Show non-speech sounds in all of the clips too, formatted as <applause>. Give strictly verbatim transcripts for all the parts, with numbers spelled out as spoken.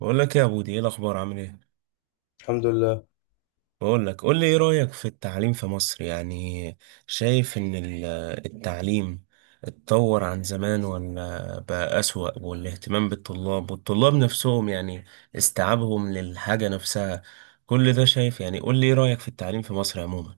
بقول لك يا بودي، ايه الاخبار؟ عامل ايه؟ الحمد لله. بقول لك، قول لي ايه رايك في التعليم في مصر؟ يعني شايف ان ال- التعليم اتطور عن زمان ولا بقى اسوأ؟ والاهتمام بالطلاب، والطلاب نفسهم، يعني استيعابهم للحاجه نفسها، كل ده شايف؟ يعني قول لي ايه رايك في التعليم في مصر عموما.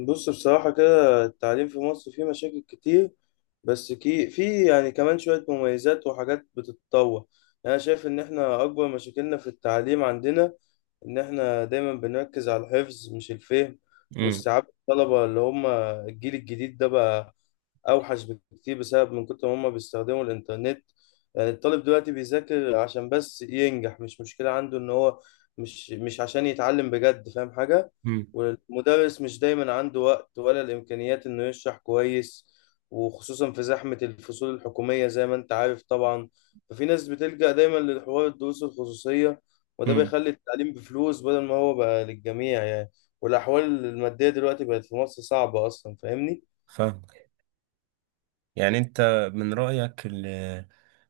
بص، بصراحة كده التعليم في مصر فيه مشاكل كتير، بس كي في يعني كمان شوية مميزات وحاجات بتتطور. يعني أنا شايف إن إحنا أكبر مشاكلنا في التعليم عندنا إن إحنا دايما بنركز على الحفظ مش الفهم امم. واستيعاب الطلبة اللي هم الجيل الجديد ده بقى اوحش بكتير بسبب من كتر ما هم بيستخدموا الانترنت. يعني الطالب دلوقتي بيذاكر عشان بس ينجح، مش مشكلة عنده ان هو مش مش عشان يتعلم بجد فاهم حاجة. امم. والمدرس مش دايما عنده وقت ولا الامكانيات انه يشرح كويس، وخصوصا في زحمة الفصول الحكومية زي ما انت عارف طبعا. ففي ناس بتلجأ دايما لحوار الدروس الخصوصية، وده امم. بيخلي التعليم بفلوس بدل ما هو بقى للجميع يعني. والأحوال المادية دلوقتي بقت في مصر صعبة أصلا، فاهمني؟ فاهم. يعني انت من رايك ال-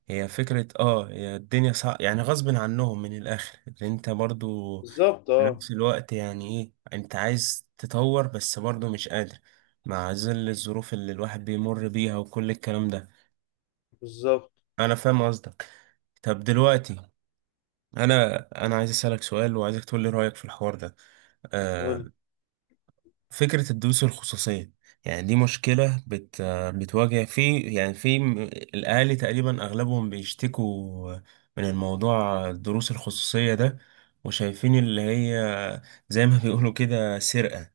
هي فكرة، اه هي الدنيا صعب، يعني غصب عنهم من الآخر اللي انت برضو بالظبط، في اه. نفس الوقت، يعني ايه، انت عايز تطور بس برضه مش قادر مع ظل الظروف اللي الواحد بيمر بيها وكل الكلام ده. بالظبط. انا فاهم قصدك. طب دلوقتي، انا انا عايز اسالك سؤال، وعايزك تقول لي رايك في الحوار ده. قول آه لي. فكره الدروس الخصوصيه، يعني دي مشكله بت آه، بتواجه في، يعني في م- الاهالي تقريبا اغلبهم بيشتكوا من الموضوع، الدروس الخصوصيه ده. وشايفين اللي هي زي ما <laughs> بيقولوا كده سرقه،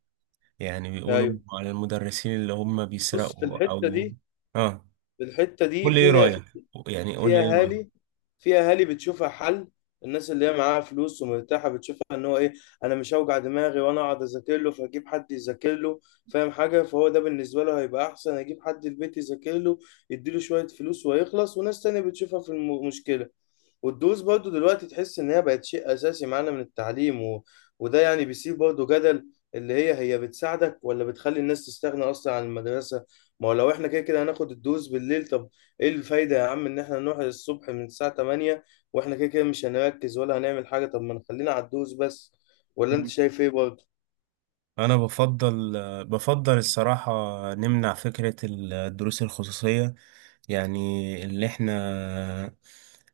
يعني بيقولوا ايوه. على المدرسين اللي هم بص، في بيسرقوا الحته او دي اه. في الحته دي قول لي ايه في رايك، يعني قول في لي ايه رايك. اهالي في اهالي بتشوفها حل. الناس اللي هي معاها فلوس ومرتاحه بتشوفها ان هو ايه، انا مش هوجع دماغي وانا اقعد اذاكر له، فاجيب حد يذاكر له فاهم حاجه، فهو ده بالنسبه له هيبقى احسن اجيب حد البيت يذاكر له، يديله شويه فلوس ويخلص. وناس تانية بتشوفها في المشكله، والدروس برضو دلوقتي تحس ان هي بقت شيء اساسي معانا من التعليم و... وده يعني بيسيب برضو جدل اللي هي هي بتساعدك ولا بتخلي الناس تستغنى اصلا عن المدرسه. ما هو لو احنا كده كده هناخد الدروس بالليل، طب ايه الفايده يا عم ان احنا نروح الصبح من الساعه تمانية واحنا كده كده مش هنركز ولا هنعمل حاجه؟ طب ما نخلينا على الدروس بس، ولا انت شايف ايه برضو؟ انا بفضل، بفضل الصراحة، نمنع فكرة الدروس الخصوصية. يعني اللي احنا،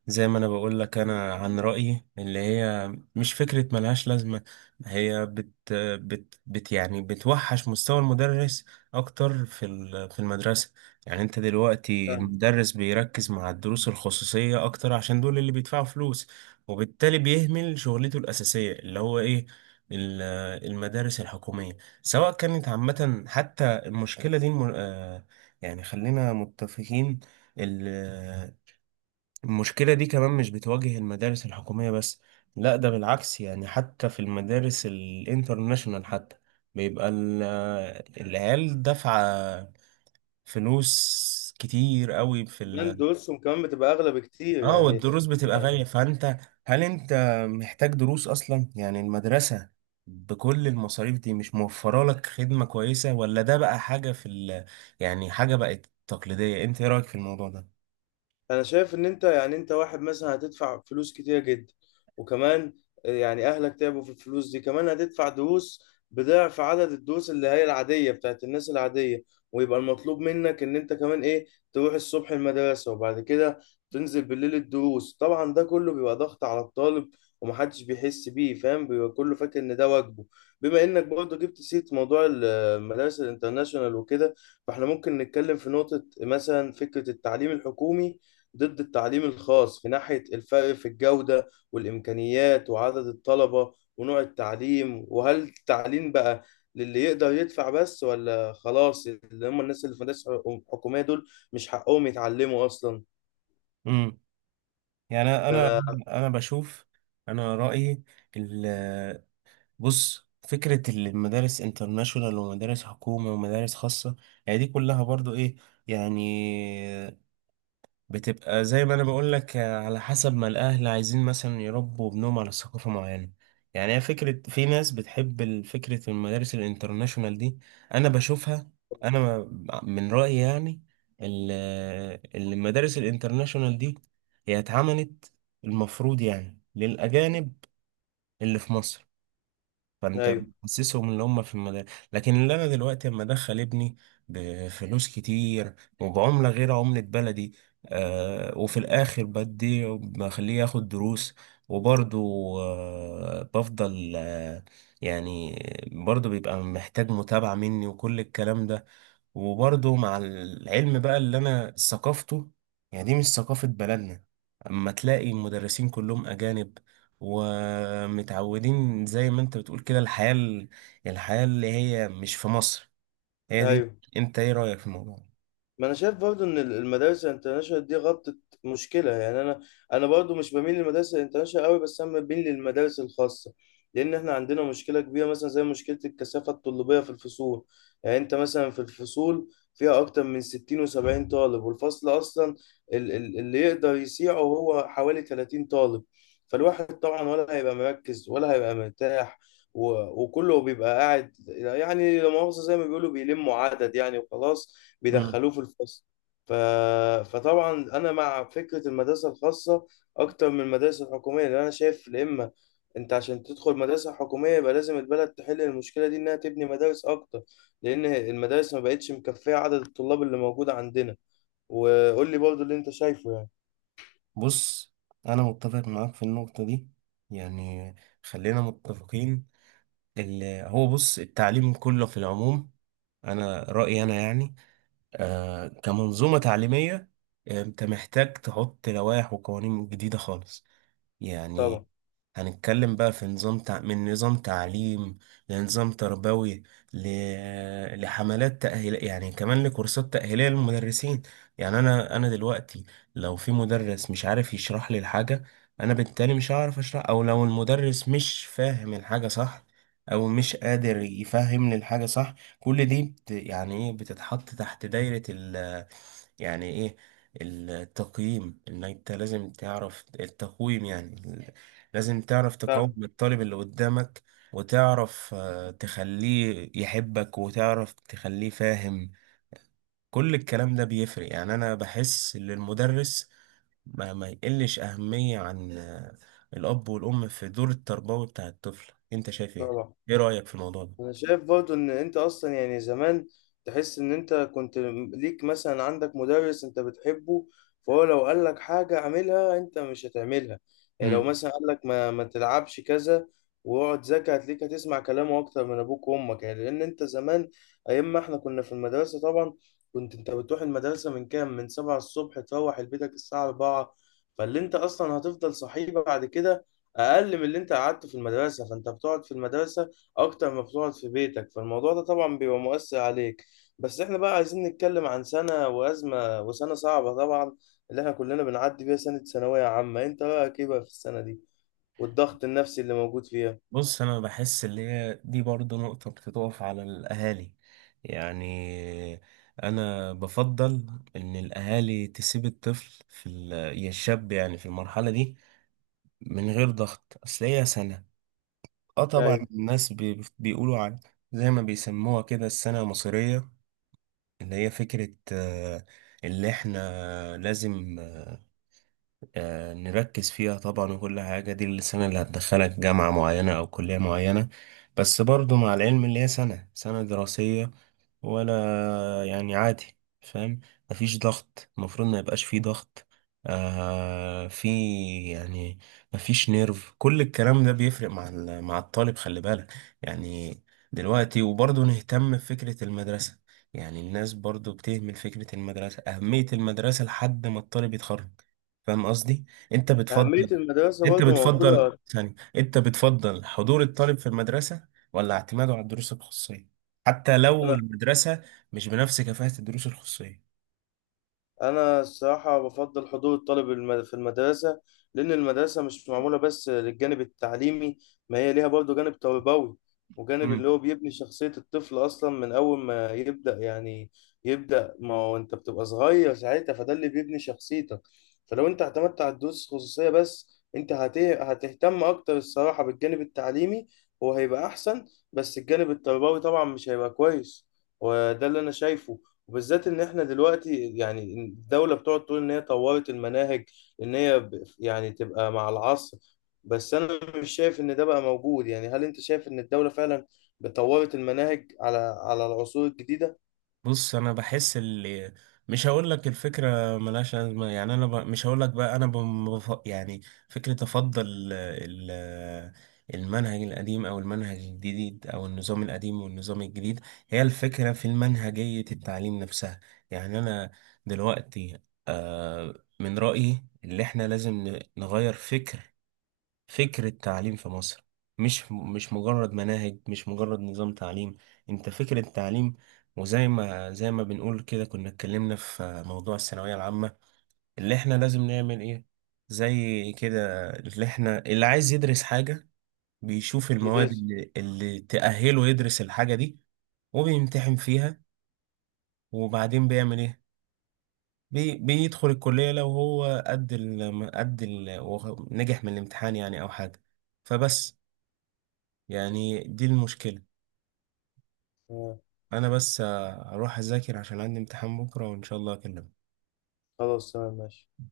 زي ما انا بقول لك، انا عن رأيي، اللي هي مش فكرة، ملهاش لازمة. هي بت بت بت يعني بتوحش مستوى المدرس اكتر في ال- في المدرسة. يعني انت دلوقتي، فاهم. المدرس بيركز مع الدروس الخصوصية اكتر عشان دول اللي بيدفعوا فلوس، وبالتالي بيهمل شغلته الأساسية، اللي هو ايه، المدارس الحكومية، سواء كانت عامة. حتى المشكلة دي الم- آه، يعني خلينا متفقين، ال- آه، المشكلة دي كمان مش بتواجه المدارس الحكومية بس، لا ده بالعكس، يعني حتى في المدارس الانترناشونال حتى بيبقى ال- آه، العيال دافعة فلوس كتير قوي في، كمان دروسهم كمان بتبقى اغلى بكتير اه يعني. والدروس بتبقى غالية. فانت هل انت محتاج دروس اصلا؟ يعني المدرسة بكل المصاريف دي مش موفرة لك خدمة كويسة؟ ولا ده بقى حاجة في، ال... يعني حاجة بقت تقليدية؟ انت ايه رأيك في الموضوع ده؟ انا شايف ان انت يعني انت واحد مثلا هتدفع فلوس كتير جدا، وكمان يعني اهلك تعبوا في الفلوس دي، كمان هتدفع دروس بضعف عدد الدروس اللي هي العادية بتاعت الناس العادية، ويبقى المطلوب منك ان انت كمان ايه، تروح الصبح المدرسة وبعد كده تنزل بالليل الدروس. طبعا ده كله بيبقى ضغط على الطالب ومحدش بيحس بيه، فاهم، بيبقى كله فاكر ان ده واجبه. بما انك برضه جبت سيرة موضوع المدارس الانترناشونال وكده، فاحنا ممكن نتكلم في نقطة مثلا، فكرة التعليم الحكومي ضد التعليم الخاص في ناحية الفرق في الجودة والإمكانيات وعدد الطلبة ونوع التعليم، وهل التعليم بقى للي يقدر يدفع بس ولا خلاص اللي هم الناس اللي في مدارس حكومية دول مش حقهم يتعلموا أصلا؟ امم. يعني انا، فأنا انا بشوف، انا رأيي، ال... بص فكرة المدارس انترناشونال ومدارس حكومة ومدارس خاصة، يعني دي كلها برضو ايه، يعني بتبقى زي ما انا بقول لك على حسب ما الاهل عايزين مثلا يربوا ابنهم على ثقافه معينه. يعني هي فكره، في ناس بتحب ال- فكره المدارس الانترناشونال دي. انا بشوفها، انا ما- من رايي، يعني ال- المدارس الانترناشونال دي هي اتعملت المفروض يعني للاجانب اللي في مصر. فانت أيوه، بتحسسهم ان هم في المدارس، لكن اللي انا دلوقتي اما ادخل ابني بفلوس كتير وبعملة غير عملة بلدي، آه وفي الاخر بدي بخليه ياخد دروس. وبرضه، آه بفضل آه يعني برضه بيبقى محتاج متابعة مني وكل الكلام ده، وبرضه مع العلم بقى، اللي انا ثقافته، يعني دي مش ثقافة بلدنا. اما تلاقي المدرسين كلهم اجانب ومتعودين زي ما انت بتقول كده الحياة ال- الحياة اللي هي مش في مصر هي دي. أيوه. انت ايه رأيك في الموضوع؟ ما انا شايف برضو ان المدارس الانترناشونال دي غطت مشكله يعني. انا انا برضو مش بميل للمدارس الانترناشونال قوي، بس انا بميل للمدارس الخاصه، لان احنا عندنا مشكله كبيره مثلا زي مشكله الكثافه الطلابيه في الفصول. يعني انت مثلا في الفصول فيها اكتر من ستين و70 طالب، والفصل اصلا ال- ال- اللي يقدر يسيعه هو حوالي ثلاثين طالب، فالواحد طبعا ولا هيبقى مركز ولا هيبقى مرتاح. و- وكله بيبقى قاعد يعني، لا مؤاخذة زي ما بيقولوا، بيلموا عدد يعني وخلاص مم. بيدخلوه في الفصل. ف... فطبعا انا مع فكره المدرسه الخاصه اكتر من المدارس الحكوميه، لان انا شايف يا اما انت عشان تدخل مدرسه حكوميه يبقى لازم البلد تحل المشكله دي انها تبني مدارس اكتر، لان المدارس ما بقتش مكفيه عدد الطلاب اللي موجوده عندنا. وقول لي برضو اللي انت شايفه يعني. بص، انا متفق معاك في النقطة دي. يعني خلينا متفقين، اللي هو بص التعليم كله في العموم، انا رأيي انا، يعني آه كمنظومة تعليمية، آه، انت محتاج تحط لوائح وقوانين جديدة خالص. يعني طبعا. هنتكلم بقى في نظام تع... من نظام تعليم، لنظام تربوي، ل... لحملات تأهيل، يعني كمان لكورسات تأهيلية للمدرسين. يعني أنا أنا دلوقتي، لو في مدرس مش عارف يشرح لي الحاجة، أنا بالتالي مش هعرف أشرح، أو لو المدرس مش فاهم الحاجة صح، أو مش قادر يفهمني الحاجة صح، كل دي بت... يعني إيه، بتتحط تحت دايرة، ال... يعني إيه، التقييم. ان انت لازم تعرف التقويم، يعني ال- لازم تعرف تقوم فاهم. الطالب اللي قدامك، وتعرف آه، تخليه يحبك، وتعرف تخليه فاهم. كل الكلام ده بيفرق. يعني انا بحس ان المدرس ما, ما يقلش اهمية عن آه، الاب والام في دور التربوي بتاع الطفل. انت شايف ايه؟ طبعا. ايه رأيك في الموضوع ده؟ انا شايف برضو ان انت اصلا يعني زمان تحس ان انت كنت ليك مثلا عندك مدرس انت بتحبه، فهو لو قال لك حاجة اعملها انت مش هتعملها. يعني لو مم. مثلا قال لك ما, ما تلعبش كذا واقعد ذاكر، هتلاقيك هتسمع كلامه اكتر من ابوك وامك، يعني لان انت زمان ايام ما احنا كنا في المدرسة طبعا، كنت انت بتروح المدرسة من كام، من سبعة الصبح، تروح لبيتك الساعة أربعة، فاللي انت اصلا هتفضل صحيح بعد كده اقل من اللي انت قعدته في المدرسة، فانت بتقعد في المدرسة اكتر ما بتقعد في بيتك، فالموضوع ده طبعا بيبقى مؤثر عليك. بس احنا بقى عايزين نتكلم عن سنة وأزمة، وسنة صعبة طبعا اللي احنا كلنا بنعدي بيها، سنة ثانوية عامة. انت رأيك ايه بقى في السنة دي والضغط النفسي اللي موجود فيها؟ بص، انا بحس اللي هي دي برضو نقطة بتتقف على الاهالي. يعني انا بفضل ان الاهالي تسيب الطفل في ال- يا الشاب، يعني في المرحلة دي من غير ضغط. اصل هي سنة، اه طبعا ايوه. الناس بي- بيقولوا عن، زي ما بيسموها كده السنة المصرية، اللي هي فكرة، آه، اللي احنا لازم آه، نركز فيها طبعا. وكل حاجة دي، اللي السنة اللي هتدخلك جامعة معينة أو كلية معينة، بس برضو مع العلم اللي هي سنة سنة دراسية ولا، يعني عادي، فاهم، مفيش ضغط. المفروض ما يبقاش فيه ضغط، آه في يعني مفيش نيرف. كل الكلام ده بيفرق مع ال- مع الطالب، خلي بالك. يعني دلوقتي وبرضه نهتم بفكرة المدرسة، يعني الناس برضه بتهمل فكرة المدرسة، أهمية المدرسة لحد ما الطالب يتخرج. فاهم قصدي؟ انت أهمية بتفضل، المدرسة انت برضه بتفضل موجودة. ثاني، انت بتفضل حضور الطالب في المدرسة ولا اعتماده على الدروس الخصوصية، حتى لو أنا المدرسة مش بنفس كفاءة الدروس الخصوصية؟ انا الصراحه بفضل حضور الطالب الم- في المدرسه، لان المدرسه مش معموله بس للجانب التعليمي، ما هي ليها برضه جانب تربوي، وجانب اللي هو بيبني شخصيه الطفل اصلا من اول ما يبدا يعني يبدا ما هو انت بتبقى صغير ساعتها، فده اللي بيبني شخصيتك. فلو انت اعتمدت على الدروس الخصوصيه بس، انت هت- هتهتم اكتر الصراحه بالجانب التعليمي وهيبقى احسن، بس الجانب التربوي طبعا مش هيبقى كويس. وده اللي انا شايفه. وبالذات ان احنا دلوقتي يعني الدولة بتقعد تقول ان هي طورت المناهج، ان هي ب- يعني تبقى مع العصر، بس انا مش شايف ان ده بقى موجود. يعني هل انت شايف ان الدولة فعلا طورت المناهج على على العصور الجديدة؟ بص انا بحس اللي، مش هقول لك الفكره ملهاش لازمه، يعني انا ب... مش هقول لك بقى انا بم... بف- يعني فكره افضل ال... المنهج القديم او المنهج الجديد او النظام القديم والنظام الجديد، هي الفكره في المنهجيه التعليم نفسها. يعني انا دلوقتي، آه، من رايي اللي احنا لازم ن- نغير فكر، فكرة تعليم في مصر، مش مش مجرد مناهج، مش مجرد نظام تعليم. انت فكرة تعليم. وزي ما زي ما بنقول كده، كنا اتكلمنا في موضوع الثانوية العامة اللي احنا لازم نعمل ايه. زي كده، اللي احنا اللي عايز يدرس حاجة بيشوف المواد جديدة، اللي, اللي تأهله يدرس الحاجة دي، وبيمتحن فيها، وبعدين بيعمل ايه، بي بيدخل الكلية لو هو قد ال قد ال وهو نجح من الامتحان، يعني او حاجة. فبس، يعني دي المشكلة. آه. أنا بس، آه، أروح أذاكر عشان عندي امتحان بكرة، وإن شاء الله أكلمك. خلاص، تمام، ماشي.